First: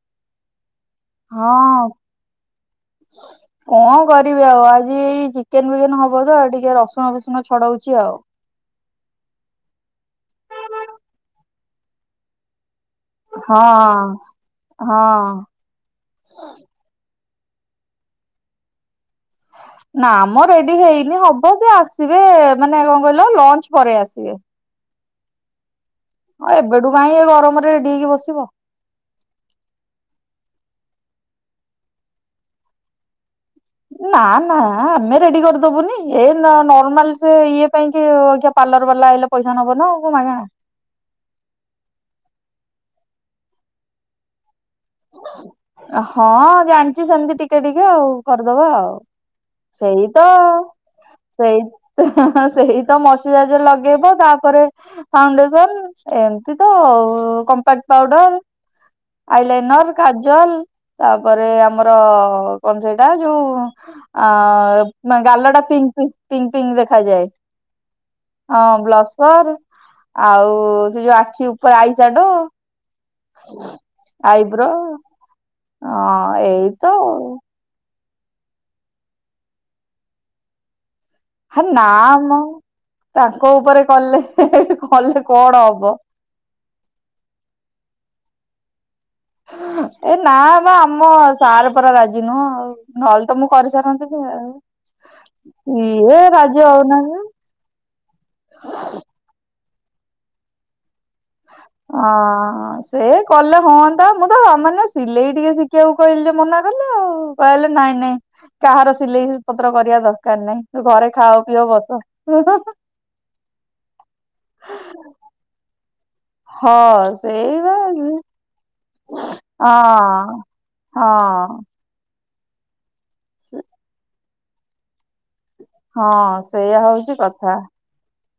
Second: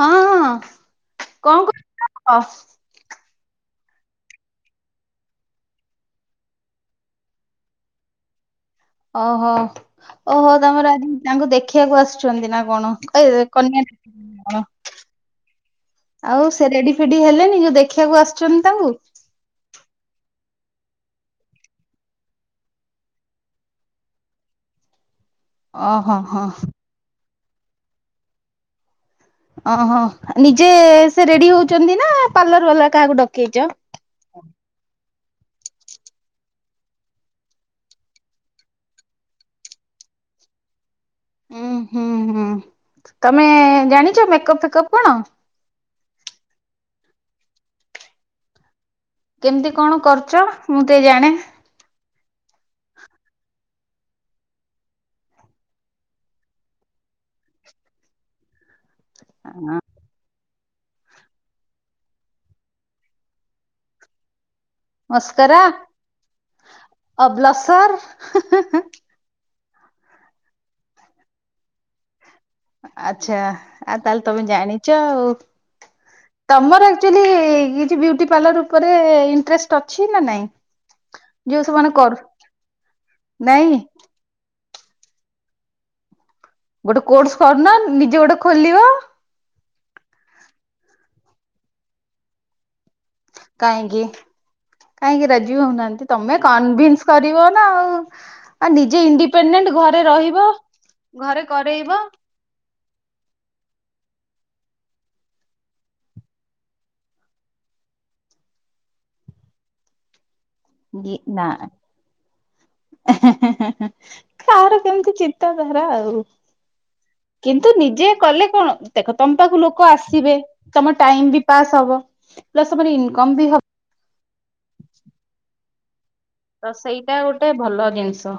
ହଁ- ହଁ। ହଁ। କଣ କରିବି ଆଉ, ଆଜି ଏଇ ଚିକେନ ଫିକେନ ହବ ତ ଟିକେ ରସୁଣ ଫସୁଣ ଛଡଉଛି ଆଉ। ଓ ହୋ ଓ ହୋ, ତମର ଆଜି ତାଙ୍କୁ ଦେଖିବାକୁ ଆସୁଛନ୍ତି ନା କଣ? [unintelligible] କନ୍ୟା ହଁ। [unintelligible] ହଁ ଆଉ ସେ ରେଡି ଫେଡି ହେଲେଣି, ଯୋଉ ଦେଖିବାକୁ ଆସୁଛନ୍ତି ତାଙ୍କୁ? ନା ମ ରେଡି ହେଇନି, ହବ ସେ ଆସିବେ ମାନେ କଣ କଇଲ ଲଞ୍ଚ ପରେ ଆସିବେ। ଓ ହୋ। ହଁ ଏବେଠୁ କାହିଁ ଏ ଗରମରେ ରେଡି ହେଇକି ବସିବ। ଓ ହୋ ନିଜେ ସେ ରେଡି ହଉଛନ୍ତି ନା, ପାର୍ଲର ବାଲା କାହାକୁ ଡକେଇଚ? ନା ନା ଆମେ ରେଡି କରିଦବୁନି, ଏ ନର୍ମାଲ ସେ ଇଏ ପାଇଁ କି ଅଇକା ପାର୍ଲର ବାଲା ଆଇଲେ ପଇସା ନବ ନା, ଆଉ କଣ ମାଗେଣା। ଉୁଁ -ହୁଁ -ହୁଁ ତମେ ଜାଣିଛ ମେକପ ଫେକପ କଣ? ହଁ ଜାଣିଛି ସେମିତି ଟିକେ ଟିକେ ଆଉ, କରିଦବା ଆଉ। କେମିତି କଣ ସେଇ ତ କରୁଛ ମୁଁ ଟିକେ ଜାଣେ ସେଇ ସେଇ ତ ମଶ୍ଚୁରାଇଜର ଲଗେଇବ ତାପରେ ଫାଉଣ୍ଡେସନ ଏମିତି ତ, compact powder, I line kajal, ତାପରେ ଆମର କଣ ସେଇଟା ଯୋଉ ଆ ନା ଗାଲ ମସ୍କରା ଟା ପିଙ୍କ ପିଙ୍କ ପିଙ୍କ ଦେଖାଯାଏ। ଆଉ ବ୍ଲସର ହଁ ବ୍ଲସ୍ ସ୍ ର ଆଉ ସେ ଯୋଉ ଆଖି ଉପରେ, ଆଇ ସାଡୋ। ଆଚ୍ଛା। ଆଉ ତାହେଲେ ତମେ ଜାଣିଛ ଆଉ, ହଁ ଏଇ ତମର ତ ଆକ୍ଚୁଆଲି କିଛି ବିଉଟି ପାର୍ଲର ଉପରେ ଇଣ୍ଟରେଷ୍ଟ ଅଛି ନା ନାଇଁ? ଯୋଉ ହେ ନା ସେମାନେ କରୁ ମ ତାଙ୍କ ନାଇଁ ଉପରେ କଲେ, କଲେ କଣ ହବ? ଗୋଟେ କୋର୍ସ କରୁନ, ନିଜେ ଗୋଟେ ଖୋଲିବ। ଏ ନା ବା ଆମ ସାର୍ ପରା ରାଜି ନୁହଁ ଆଉ। ନହେଲେ ତ ମୁଁ କାହିଁକି? କରିସାରନ୍ତେଣି କାହିଁକି ରାଜି ଆଉ। ହଉନାହାନ୍ତି ଇଏ ତମେ ରାଜି କନଭିନ୍ସ ହଉନାହାନ୍ତି କରିବ ନା ଆଉ, ଆଉ ନିଜେ ଇଣ୍ଡିପେଡେଣ୍ଟ ଘରେ ରହିବ ଘରେ କରେଇବ ଆ ସେ କଲେ ହଅନ୍ତା। ମୁଁ ତ ମାନେ ସିଲେଇ ଟିକେ ଶିଖିଆକୁ କହିଲି ଯେ, ମନା କଲେ ଆଉ କହିଲେ ନାଇଁ ନାଇଁ। କାହାର ସିଲେଇ ପତ୍ର କରିବା ଦରକାର ନାହିଁ। ତୁ ଘରେ ଖାଅ ନା ପିଅ ବସ। କାହାର କେମିତି ଚି ଚିନ୍ତାଧାରା ଆଉ। ହଁ ସେଇ କିନ୍ତୁ ବା ନିଜେ ହଁ କଲେ କଣ, ଦେଖ ତମ ପାଖକୁ ଲୋକ ଆସିବେ। ତୋମ ଟାଇମ୍ ବି ହଁ। ପାସ୍ ହବ। ପ୍ଲସ୍ ତୋମର ଇନକମ୍ ବି ହ ହଁ। ତ ସେଇଆ ହଉଛି ସେଇଟା ଗୋଟେ କଥା ଭଲ ଜିନିଷ।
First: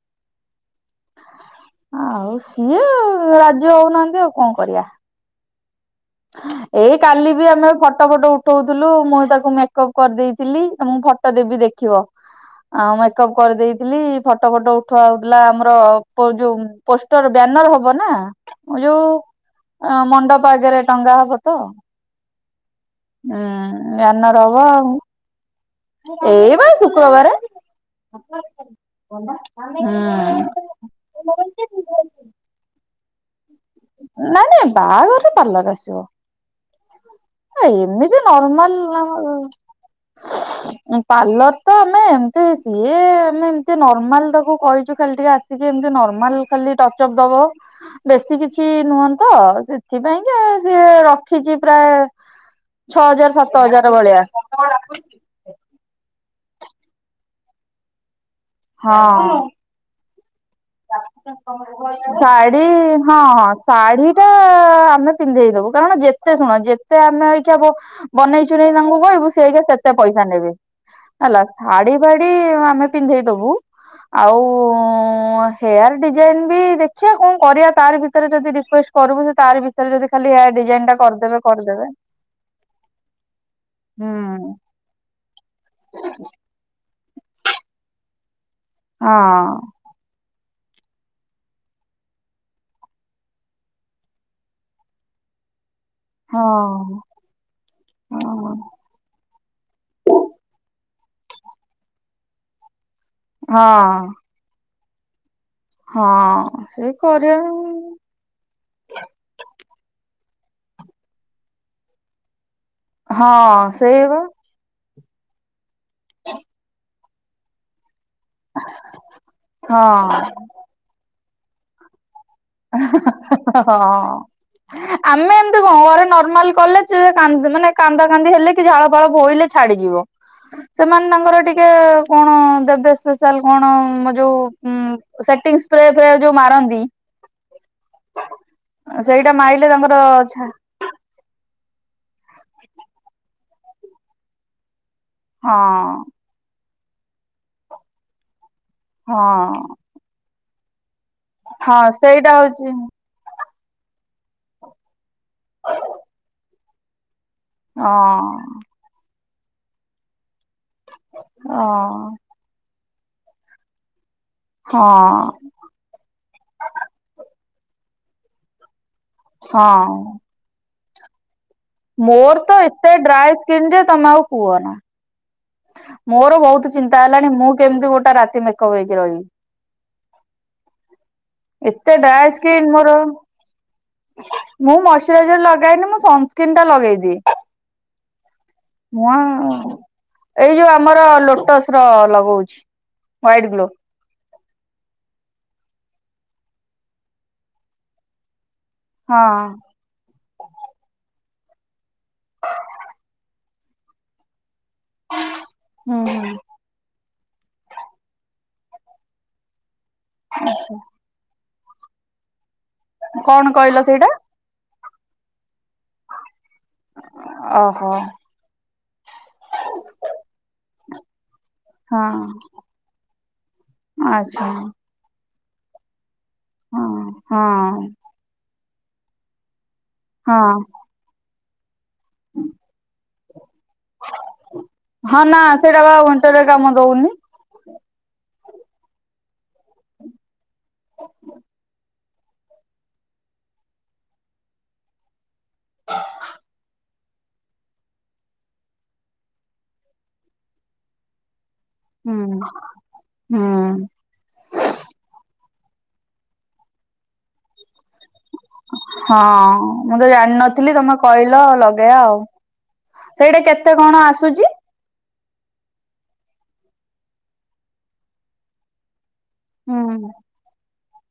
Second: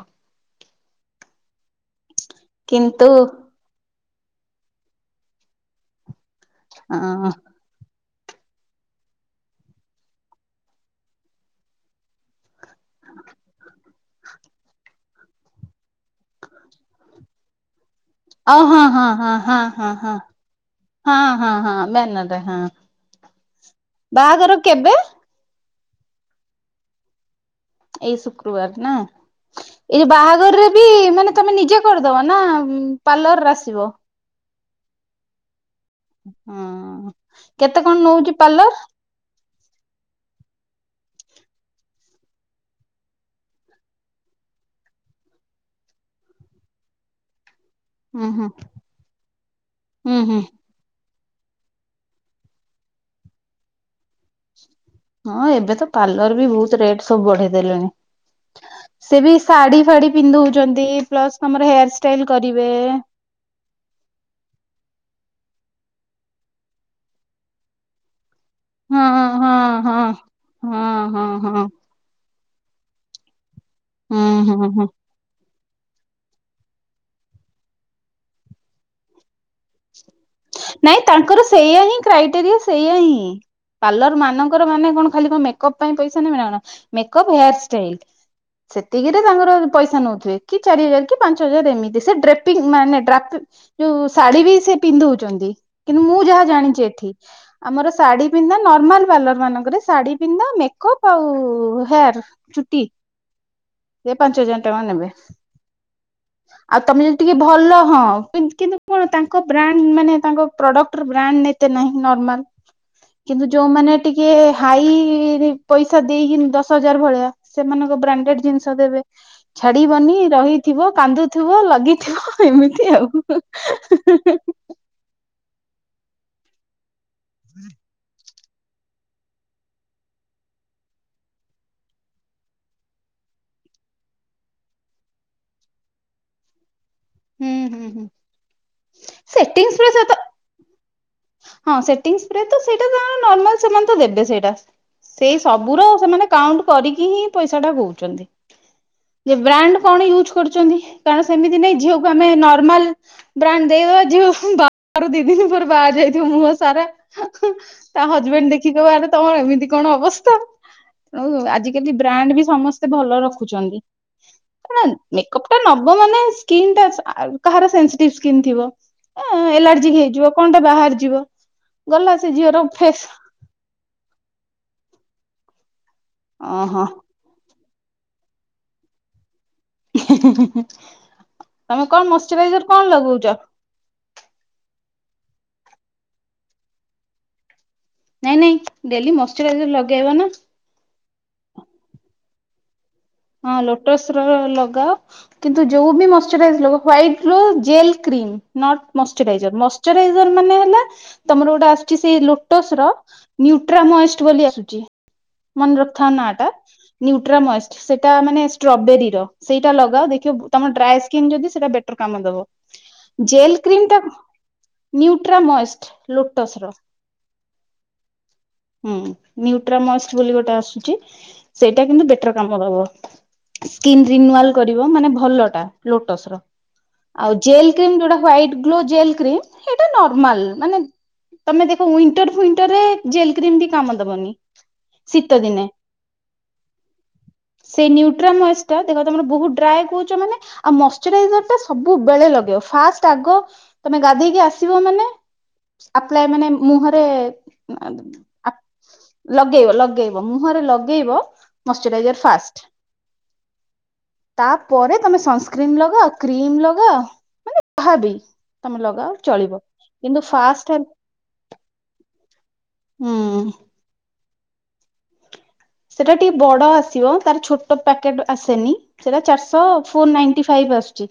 ଆଉ ସିଏ କିନ୍ତୁ ରାଜି ହଉନାହାନ୍ତି ଆଉ କଣ କରିବା। ଏଇ ହଁ କାଲି ବି ଆମେ ଫ ଟୋ ଫଟୋ ଉଠଉଥୁଲୁ। ମୁଁ ତାକୁ ମେକଅପ୍ କରିଦେଇଥିଲି। ଏ ମୁଁ ଫଟୋ ଦେବି ଦେଖିବ। ଆଉ ମେକଅପ୍ କରିଦେଇଥିଲି ଫଟୋ ଫଟୋ ଉଠା ହଉଥିଲା ଆମର ପ- ଯୋଉ ପୋଷ୍ଟର୍ ବ୍ୟାନର୍ ହବ ନା ଆଉ ଅ, ହଁ ଯୋଉ ହଁ ହଁ ହଁ ଅଁ, ହଁ ହଁ ମଣ୍ଡପ ଆଗରେ। ଟଙ୍ଗା ହଁ, ହଁ, ହଁ ଵ୍ୟାନରେ ହଁ। ଆଁ, ବ୍ୟାନର ବାହାଘର ହବ, କେବେ ଆଉ ଏଇ ବା ଶୁକ୍ରବାର। ଏଇ ଶୁକ୍ରବାର ନା। ହୁଁ। ଏଇ ଯେ ନାଇଁ ବାହାଘରରେ ବି ମାନେ ତୋମେ ନିଜେ କରିଦବ ନା ଉଁ, ପାର୍ଲର ଆସିବ? ନାଇଁ ନାଇଁ ବାହାଘରରେ ପାର୍ଲର୍ ଆସିବ। ହଁ। ଏ କେତେ କଣ ଏମିତି ନଉଛି ପାର୍ଲର ନର୍ମାଲ୍ ଆମର ଏଁ, ପାର୍ଲର ତ ଆମେ ଏମତି ସିଏ ଆମେ ଏମତି ନର୍ମାଲ୍ ତାକୁ କହିଚୁ ଖାଲି ଟିକେ ଆସ ଟିକେ ଏମତି ନର୍ମାଲ୍ ଖାଲି ଟଚ ଅପ୍ ଦବ। ହୁଁ ବେଶୀ ହୁଁ କିଛି ନୁହନ୍ତ ହୁଁ ହୁଁ ସେଥିପାଇଁକା ସିଏ ରଖିଚି ପ୍ରାୟ ଛଅ ହଜାର ସାତ ହଜାର ଭଳିଆ। କଣ ଡାକୁଛି? ହଁ ଏବେ ତ ପାର୍ଲର ବି ବହୁତ ରେଟ୍ ସବୁ ବଢେଇ ଦେଲେଣି। ସେ ବି ହଁ। ଶାଢୀ ଫାଡି ପିନ୍ଧଉଚନ୍ତି। ପ୍ଲସ୍ ତୋମର ହେୟାର୍ ଷ୍ଟାଇଲ୍ ଶାଢୀ କରିବେ। ହଁ, ହଁ। ଶାଢୀ ଟା ଆମେ ପିନ୍ଧେଇ ଦବୁ, କାରଣ ଯେତେ ଶୁଣ ଯେତେ ଆମେ ଏଇଖା ବ ବନେଇ ଚୁନେଇ ତାଙ୍କୁ ହଁ ହଁ କହିବୁ ସିଏ ହଁ ଏଇଖା ସେତେ ପଇସା ନେବେ ହଁ ହଁ ହେଲା। ହଁ ଶାଢ଼ୀ ଫାଡି ଆମେ ପିନ୍ଧେଇଦବୁ। ଆଉ ହୁଁ ହୁଁ ଉଁ, ହେୟାର୍ ଡିଜାଇନ୍ ବି ଦେଖିଆ କଣ କରିବା। ତାରି ଭିତରେ ଯଦି ରିକ୍ୱେଷ୍ଟ କରିବୁ। ସେ ତାରି ଭିତରେ ଯଦି ଖାଲି ହେୟାର୍ ଡିଜ ନାଇଁ ତାଙ୍କର ସେଇଆ ହିଁ କ୍ରାଇଟେରିଆ ସେଇଆ ହିଁ। ପାର୍ଲର ହୁଁ ମାନଙ୍କର ମାନେ କଣ ଖାଲି କଣ ମେକଅପ୍ ପାଇଁ ପଇସା ନେବେ ନା କଣ? ମେକଅପ୍ ହେୟାର୍ ଷ୍ଟାଇଲ୍ ହଁ ସେତିକିରେ ତାଙ୍କର ପଇସା ନଉଥିବେ, କି ଚାରି ହଜାର କି ପାଞ୍ଚ ହଜାର ଏମିତି। ସେ ଡ୍ରେପିଂ ମାନେ ଡ୍ରାପି ଯୋଉ ଶାଢୀ ବି ସେ ପିନ୍ଧଉଚନ୍ତି, କିନ୍ତୁ ମୁଁ ଯାହା ହଁ ଜାଣିଚି ଏଠି। ଆମର ଶାଢୀ ହଁ ପିନ୍ଧା, ନର୍ମାଲ ପାର୍ଲର ମାନଙ୍କରେ ଶାଢୀ ପିନ୍ଧା ମେକଅପ୍ ଆଉ ହେୟାର୍। ଚୁଟି ସେ ହଁ। ପାଞ୍ଚ ହଜାର ଟଙ୍କା ନେବେ। ହଁ ଆଉ ସେଇ ତୋମେ ଯଦି ଟିକେ କରିବା ଭଲ ହଁ, କିନ୍ତ କିନ୍ତୁ କଣ ତାଙ୍କ ବ୍ରାଣ୍ଡ ମାନେ ତାଙ୍କ ପ୍ରଡକ୍ଟର୍ ବ୍ରାଣ୍ଡ ଏତେ ନାହିଁ ନର୍ମାଲ। କିନ୍ତୁ ହଁ ଯୋଉମାନେ ସେଇ ବା ଟିକେ ହାଇ ରି ପଇସା ଦେଇକିନ ଦଶ ହଜାର ଭଳିଆ ସେମାନଙ୍କ ବ୍ରାଣ୍ଡେଡ୍ ଜିନିଷ ଦେବେ, ଛାଡିବନି ହଁ ରହିଥିବ, କାନ୍ଦୁଥିବ, ଲଗେଇଥିବ। ହଁ। ଆମେ ଏମିତି କଣ ଘରେ ନର୍ମାଲ କଲେ ଚିଏ କାନ୍ଦ ମାନେ କାନ୍ଦା କାନ୍ଦି ହେଲେ ସିଏ ଝାଳ ଫାଳ ବୋହିଲେ ଛାଡିଯିବ। ସେମାନେ ତାଙ୍କର ଟିକେ କଣ ଦେବେ ସ୍ପେଶାଲ୍ କଣ ଯୋଉ ଉଁ, ସେଟିଂ ସ୍ପ୍ରେ ଫ୍ରେ ଯୋଉ ମାରନ୍ତି। ହୁଁ, ହୁଁ, ହୁଁ, ସେଇଟା ମାରିଲେ ସେଟିଂ ସ୍ପ୍ରେ ତାଙ୍କର ସେ ତ ଛା ହଁ ସେଟିଂ ସ୍ପ୍ରେ ତ ସେଇଟା ତାଙ୍କର ନର୍ମାଲ ସେମାନେ ତ ଦେବେ ସେଇଟା। ସେଇ ସବୁର ହଁ ସେମାନେ କାଉଣ୍ଟ କରିକି ହିଁ ପଇସା ଟା କହୁଚନ୍ତି। ଯେ ହଁ ବ୍ରାଣ୍ଡ କଣ ୟୁଜ୍ କରୁଚନ୍ତି, କାରଣ ସେମିତି ନାଇଁ ହଁ ଝିଅକୁ ସେଇଟା ଆମେ ହଉଛି ନର୍ମାଲ ବ୍ରାଣ୍ଡ ଦେଇ ଯୋଉ ବାହାଘର ଦିଦିନି ପରେ ବାହାରି ଯାଇଥିବା ମୁହଁ ସାରା। ହୁଁ ହଁ ତା ହଜବେଣ୍ଡ ଦେଖିକ କହିବେ ଆରେ ତମର ଏମିତି କଣ ଅବସ୍ଥା। ଆଉ ହଁ ଆଜିକାଲି ବ୍ରାଣ୍ଡ ବି ସମସ୍ତେ ଭଲ ରଖୁଛନ୍ତି କଣ ହଁ ମେକପ ଟା ନବ ମାନେ ସ୍କିନଟା ଆ କାହାର ସେନସିଟିବ ସ୍କିନ୍ ଥିବ ଆଁ ହଁ ଏଲାର୍ଜିିକ ହେଇଯିବ। କଣଟେ ବାହାରି ଯିବ। ମୋର ତ ଏତେ ଡ୍ରାଏ ସ୍କିନ୍ ଯେ ତମେ ଆଉ କୁହ ନା। ମୋର ବହୁତ ଓହୋ ଚିନ୍ତା ହେଲାଣି ମୁଁ କେମିତି ଗୋଟେ ରାତି ମେକଅପ୍ ହେଇକି ରହିବି। ହେଁ ହେଁ ହେଁ ତମେ ଏତେ କଣ ଡ୍ରାଏ ସ୍କିନ୍ ମଶଚରାଇଜର କଣ ମୋର ଲଗଉଛ? ମୁଁ ମଶ୍ଚରାଇଜର ଲଗାଏନି ମୁଁ ସନସ୍କ୍ରୀନ୍ ଟା ଲଗେଇଦିଏ। ନାଇଁ ନାଇଁ ଡେଲି ମଶ୍ଚରାଇଜର ମୁହଁ ଲଗେଇବା ନା। ଏଇ ଯୋଉ ଆମର ଲୋଟସର ଲଗଉଛି। ହ୍ୱାଇଟ ହଁ ଗ୍ଲୋ ଲୋଟସର ଲଗାଅ। କିନ୍ତୁ ଯୋଉ ବି ମୋଷ୍ଟୁରାଇଯାର ଲଗାଅ ୱଇଟ ର ଜେଲ କ୍ରିମ ନଟ୍ ହଁ। ମୋଷ୍ଟୁରାଇଯାର ମୋଷ୍ଟ୍ [unintelligible] ମାନେ ହେଲା ତମର ଗୋଟେ ଆସୁଛି ସେଇ ଲୋଟସର ନ୍ୟୁଟ୍ରାମଏଷ୍ଟ ବୋଲି ଆସୁଛି ମନେ ହୁଁ ରଖଥାଉ ନାଟା ନ୍ୟୁଟ୍ରାମୋଏଷ୍ଟ। ସେଟା ମାନେ ଷ୍ଟ୍ରବେରୀର ସେଇଟା ଲଗାଅ ଦେଖିବ ତମ ଡ୍ରାଏ ସ୍କିନ୍ ଯଦି ସେଇଟା ବେଟର କାମ ଦବ। ହୁଁ କଣ ଜେଲ କହିଲ କ୍ରିମ ଟା ସେଇଟା ନୁଟ୍ରା ମୋଏସଟ୍ ଲୋଟସ ର। ଓହୋ। ହୁଁ ନ୍ୟୁଟ୍ରାମଷ୍ଟ ବୋଲି ଗୋଟେ ଆସୁଛି ସେଇଟା କିନ୍ତୁ ହଁ ବେଟର କାମ ସ୍କିନ୍ ଆଚ୍ଛା। ରିନୁଆଲ କରିବ ମାନେ ଭଲଟା ଲୋଟସର। ହଁ ଆଉ ହଁ ଜେଲ କ୍ରିମ ଯୋଉଟା ହାଇଟ୍ ଗ୍ଲୋ ଜେଲ କ୍ରିମ ସେଇଟା ହଁ ନର୍ମାଲ ମାନେ ତମେ ଦେଖ ଉଇଣ୍ଟର ଫୁଇଣ୍ଟରରେ ଜେଲ କ୍ରିମ ବି କାମ ଦବନି ହଁ ନା ଶୀତ ଦିନେ। [unintelligible] କାମ ଦଉନି। ସେଇ ନ୍ୟୁଟ୍ରାମଏସ୍ ଟା ଦେଖ ତମର ବହୁତ ଡ୍ରାଏ କହୁଛ ମାନେ ଆଉ ମଶ୍ଚରାଇଜର ଟା ସବୁବେଳେ ଲଗେଇବ ଫାଷ୍ଟ ଆଗ ତମେ ଗାଧେଇକି ଆସିବ ମାନେ ଆପ୍ଲାଏ ମାନେ ମୁହଁରେ ଲଗେଇବ ଲଗେଇବ ମୁହଁରେ ଲଗେଇବ। ହୁଁ ମଶ୍ଚରାଇଜର ଫାଷ୍ଟ। ହୁଁ ତାପରେ ତମେ ସନସ୍କ୍ରିନ୍ ଲଗାଅ କ୍ରିମ ଲଗାଅ ମାନେ ଭାବେ ହଁ ମୁଁ ତ ଫାଷ୍ଟ ଜାଣିନଥିଲି ତମେ କହିଲ ଲଗେଇବା ଆଉ। ହୁଁ। ଏଟେ କେତେ କଣ ଆସୁଛି? ସେଟା ଟିକେ ବଡ ଆସିବ ତାର ଛୋଟ ପ୍ୟାକେଟ ଆସେନି ସେଟା ଚାରିଶ ଶ ହୁଁ ଫୋର ନାଇଣ୍ଟି ଫାଇଭ୍ ଆସୁଛି।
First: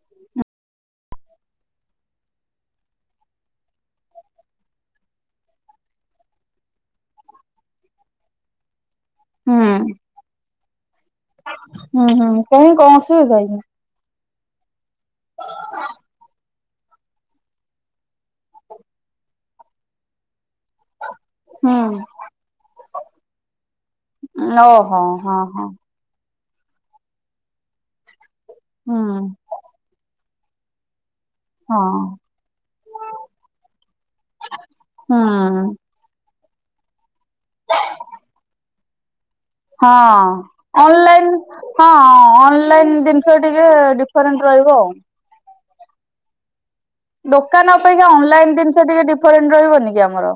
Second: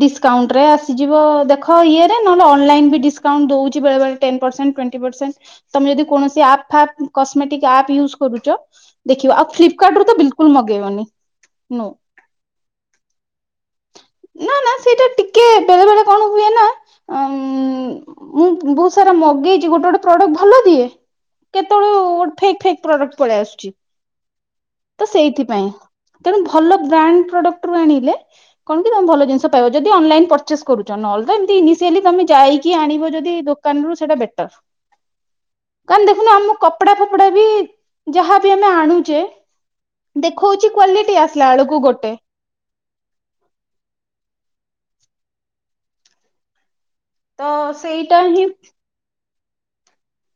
ଡିସକାଉଣ୍ଟରେ ଆସିଯିବ ଦେଖ ଇଏରେ ନହେଲେ ଅନଲାଇନ ବି ଡିସକାଉଣ୍ଟ ଦଉଛି ବେଳେ ବେଳେ। ଟେନ୍ ପର୍ସେଣ୍ଟ ଟୋଣ୍ଟି ପର୍ସେଣ୍ଟ ତମେ ଯଦି କୌଣସି ଆପ୍ ଫାପ କସ୍ ମେଟିକ୍ ଆପ୍ ୟୁଜ୍ କରୁଚ ଦେଖିବା ଆଉ ହୁଁ ଫ୍ଲିପକାର୍ଟରୁ ତ ବିଲକୁଲ ମଗେଇବନି ନୋ। ହୁଁ ହୁଁ କାହିଁ କଣ ଅସୁବିଧା କି? ନା ନା ସେଇଟା ଟିକେ ବେଳେ ବେଳେ କଣ ହୁଏ ନା ଉଁ ମୁଁ ବହୁତ ସାରା ମଗେଇଛି ଗୋଟେ ଗୋଟେ ପ୍ରଡକ୍ଟ ଭଲ ଦିଏ। ହୁଁ କେତେବେଳୁ ଗୋଟେ ଫେକ୍ ଫେକ୍ ପ୍ରଡକ୍ଟ ପଳେଇ ଆସୁଛି ଓହୋ ତ ହଁ ହଁ ସେଇଥିପାଇଁ। ତେଣୁ ଭଲ ବ୍ରାଣ୍ଡ ପ୍ରଡକ୍ଟରୁ ଆଣିଲେ କଣ କି ତମ ହୁଁ। ଭଲ ଜିନିଷ ପାଇ ଯଦି ଅନଲାଇନ ପ ଚେସ କରୁଚ ନହେଲେ ତ ହଁ ଇନିସିଆଲି ତମେ ଯାଇକି ଆଣିବ ଯଦି ଦୋକାନରୁ ସେଇଟା ବେଟର। ହୁଁ। କାଁ ଦେଖୁନ ଆମ କପଡା ଫପଡା ବି ଯାହା ଆଣୁଛେ ହଁ ଦେଖଉଛି କ୍ଵାଲିଟି ଅନଲାଇନ୍ ଆସିଲା ବେଳକୁ ଗୋଟେ ହଁ ଅନଲାଇନ ଦି ସ ଟିକେ ଡିଫରେଣ୍ଟ ରହିବ ଆଉ। ତ ଦୋକାନ ଅପେକ୍ଷା ସେଇଟା ହିଁ ଅନଲାଇନ୍ ଜିନିଷ ଟିକେ ଡିଫରେଣ୍ଟ ରହିବନି କି ଆମର।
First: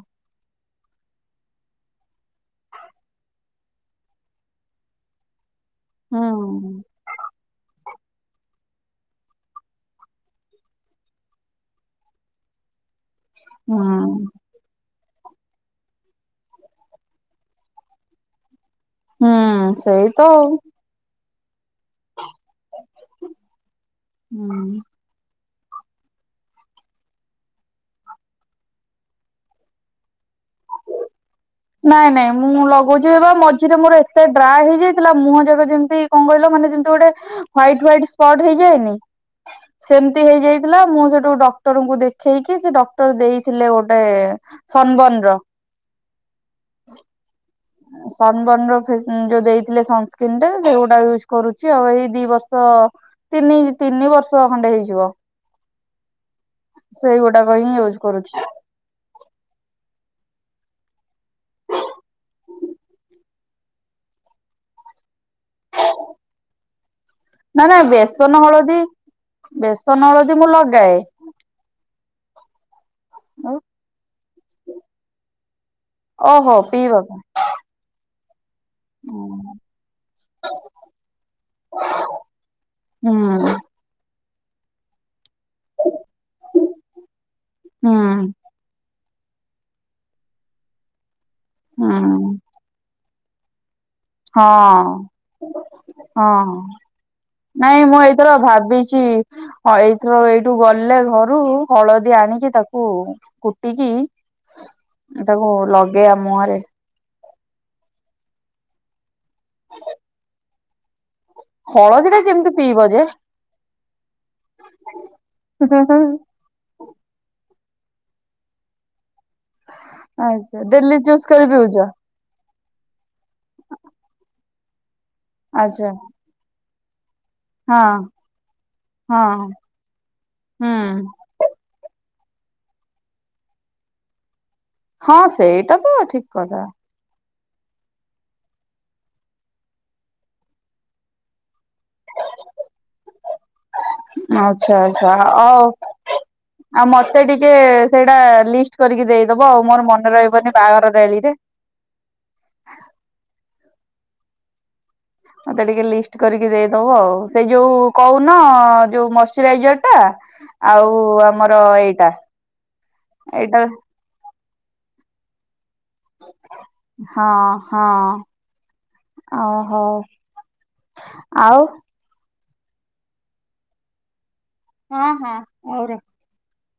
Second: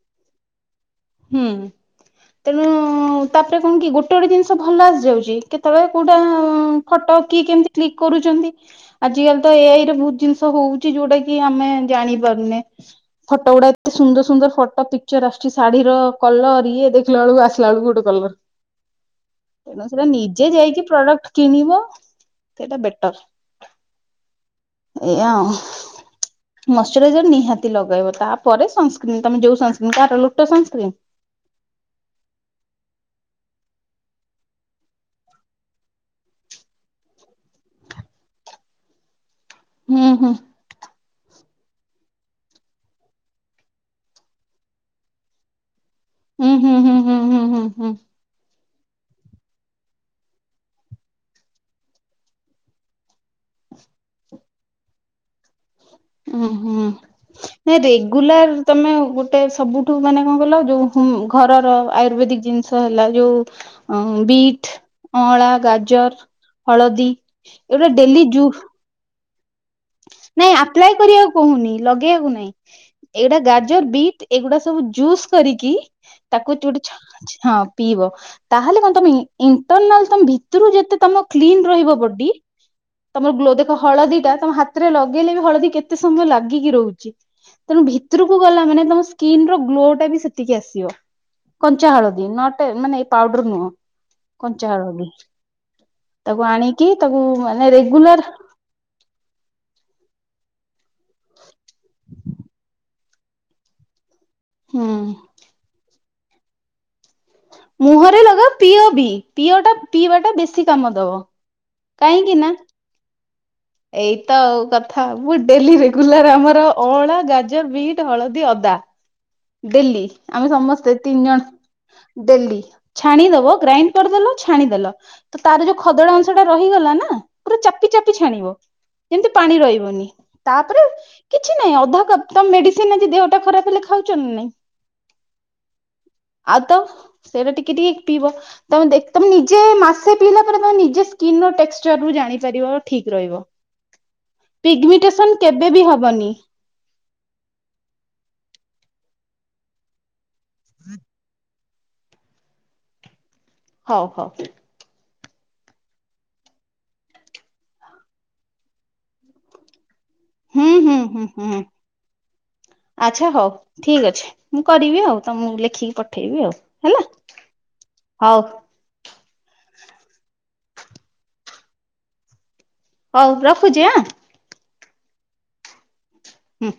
ହୁଁ ତେଣୁ ତାପରେ କଣ କି ଗୋଟେ ଗୋଟେ ଜିନିଷ ଭଲ ଆସିଯାଉଛି। କେତେବେଳେ ଉଁ କୋଉଟା ହୁଁ ଫଟୋ କି କେମତି କ୍ଲିକ କରୁଛନ୍ତି। ଆଜ କାଲି ତ ଏ ଆଇରେ ବହୁତ ଜିନିଷ ହଉଛିି ଯୋଉଟା କି ଆମେ ଜାଣିପାରୁନେ। ଫଟୋ ଉଡ଼ା ସୁନ୍ଦର ହୁଁ ସୁନ୍ଦର ଫଟୋ ପିକଚର ଆସଛି। ଶାଢୀ ର କଲର ଇଏ ଦେଖିଲା ବେଳକୁ ଆସିଲା ବେଳକୁ ଗୋଟେ କଲର। ହୁଁ ତେଣୁ ସେଟା ସେଇ ତ ନିଜେ ଆଉ। ଯାଇକି ପ୍ରଡକ୍ଟ କିଣିବ ସେଇଟା ହୁଁ। ବେଟର ଏୟା। ମଶ୍ଚରାଇଜର ନିହାତି ଲଗେଇବ ତାପରେ ସନ୍ସ୍କ୍ରି ନ ତମେ ଯୋଉ ସନ୍ସ୍କ୍ରିନ କାହାର ଲୋଟ ସନ୍ସ୍କ୍ରିନ୍। ନାଇଁ ନାଇଁ ମୁଁ ଲଗଉଛି ଏ ବା ମଝିରେ ମୋର ଏତେ ଡ୍ରାଏ ହେଇଯାଇଥିଲା ମୁହଁ ଯାକ ଯେମିତି କଣ କହିଲ ମାନେ ଯେମତି ଗୋଟେ ହ୍ାଇଟ୍ ହ୍ାଇଟ୍ ସ୍ପଟ୍ ହେଇଯାଏନି ହୁଁ ସେମିତି ହୁଁ ହେଇଯାଇ ଥିଲା ମୁଁ ସେଠୁ ଡକ୍ଟରଙ୍କୁ ଦେଖେଇକି ସେ ଡକ୍ଟର ଦେଇଥିଲେ ଗୋଟେ ସନବନ ର ହୁଁ ହୁଁ ହୁଁ ହୁଁ ହୁଁ ହୁଁ ହୁଁ। ସନବର୍ଣ୍ଣ ର ଫେ ଯୋଉ ଦେଇଥିଲେ ସନସ୍କ୍ରିନ୍ ଟା ସେ ଗୋଟାକ ୟୁଜ କରୁଛି ଆଉ ଏଇ ଦି ବର୍ଷ ତିନି ତିନି ବର୍ଷ ଖଣ୍ଡେ ହେଇଯିବ। ଉଁ ହୁଁ ସେଇଗୁଟାକ ହିଁ ନାଇ ୟୁଜ କରୁଛି ରେଗୁଲାର ତମେ ଗୋଟେ ସବୁଠୁ ମାନେ କଣ କଇଲ ଯୋଉ ଘରର ଆୟୁର୍ବେଦିକ ଜିନିଷ ହେଲା ଯୋଉ ଅ ବିଟ୍, ଅଁଳା, ଗାଜର, ହଳଦୀ। ନାଁ ନାଁ ଏଗୁଡା ଡେଲି ବେସନ ଜୁ ହଳଦୀ ବେ ନାଇଁ ଆପ୍ଲାଏ କରିବାକୁ କହୁନି ଲଗେଇବାକୁ ନାଇଁ ଏଇଟା ଗାଜର, ବିଟ୍ ଏଗୁଡା ସବୁ ଜୁସ୍ କରିକି ଓହୋ ତାକୁ ଗୋଟେ ଛା ପିଇବା ପାଇଁ ଚ୍ଛା ପିଇବ। ତାହେଲେ କ ତମେ ଇ ଇଣ୍ଟରନାଲ ତମେ ଭିତରୁ ଯେତେ ତମ କ୍ଲିନ ରହିବ ବଡି ହୁଁ ତମର ଗ୍ଲୋ ଦେଖ ହଳଦୀ ଟା ତମ ହା ତରେ ଲଗେଇଲେ ବି ହଳଦୀ କେତେ ସମୟ ଲାଗିକି ରହୁଛି ତେଣୁ ହୁଁ ଭିତୁରୁକୁ ଗଲା ମାନେ ତମ ସ୍କିନ ର ଗ୍ଲୋ ଟା ବି ସେତିକି ଆସିବ ହୁଁ କଞ୍ଚା ହଳଦୀ ନଟ ମାନେ ଏ ପାଉଡର ନୁହଁ। କଞ୍ଚା ହଳଦୀ। ହଁ ତାକୁ ହଁ, ଆଣିକି ତାକୁ ମାନେ ନାଇଁ ମୁଁ ରେଗୁଲାର ଏଇଥର ଭାବିଛି ହଁ ଏଇଥର ଏଇଠୁ ଗଲେ ଘରୁ ହଳଦୀ ଆଣିକି ତାକୁ କୁଟିକି ହୁଁ। ତାକୁ ଲଗେଇବା ମୁହଁରେ। ମୁହଁରେ ଲଗା ପିଓ ବି ପିଅ ଟା ପିଇବା ଟା ବେଶୀ କାମ ଦବ। ହଳଦୀ ଟା କାହିଁକି ନା କେମତୀ ପିଇବ ଯେ? ଏଇତ ଆଉ କଥା ମୁଁ ଡେଲି ରେଗୁଲାର ଆମର ଅଁଳା, ଗାଜର, ବିଟ୍, ହଳଦୀ, ଅଦା। ଡେଲି ଆମେ ଆଚ୍ଛା ସମସ୍ତେ ଡେଲି ଚୁଜ୍ ତିନି କରି ପିଉଛ ଜଣ ଡେଲି ଛାଣିଦବ ଗ୍ରାଇଣ୍ଡ କରିଦେଲ ଛାଣିଦେଲ ତ ତାର ଯୋଉ ଆଚ୍ଛା ଖଦଡ ଅନ୍ ସେଟା ରହିଗଲା ନା। ପୁରା ହଁ ଚାପି ଚାପି ଛାଣିବ ହଁ ଯେମିତି ପାଣି ରଇବନି ହୁଁ ତାପରେ କିଛି ନାଇଁ ଅଧା କପ୍ ତ ମେଡିସିନ ଆଜି ଦେହଟା ଖରାପ ହେଲେ ଖାଉଛନ୍ତି ନା ନାଇଁ। ହଁ ସେଇଟା ତ ଠିକ୍ କଥା। ସେରା ଟିକେ ଟିକେ ପିଇବ। ତମେ ଦେ ତମେ ନିଜେ ମାସେ ପିଇଲା ପରେ ତମେ ନିଜେ ସ୍କିନ ର ଟେକ୍ସଚରୁ ଜାଣିପାରିବ ଠିକ୍ ରହିବ। ଆଚ୍ଛା ଆଚ୍ଛା ପିଗମିଟେସନ ଆଉ କେବେ ବି ହବନି। ଆଉ ମତେ ଟିକେ ସେଇଟା ଲିଷ୍ଟ କରିକି ଦେଇଦବ ଆଉ ମୋର ମନେ ରହିବନି ବାହାଘର ଡେଳିରେ। ହଉ ହଉ। ମତେ ଟିକେ ଲିଷ୍ଟ କରିକି ଦେଇଦବ ଆଉ ସେଇ ଯୋଉ କଉନ ଯୋଉ ମଇଶ୍ଚରାଇଜର ଟା ହୁଁ ଆଉ ହୁଁ ହୁଁ ହୁଁ ଆମର ଏଇଟା ଏଇଟା ଠିକ୍ ଅଛି। ମୁଁ କରିବି ଆଉ ତମକୁ ଲେଖିକି ପଠେଇବି ଆଉ। ହେଲା ହଁ ହଁ ହଉ ଓହୋ ଆଉ ହଉ ରଖୁଛି ଆଁ। ହଁ ହଁ ହଉ ର ହୁଁ।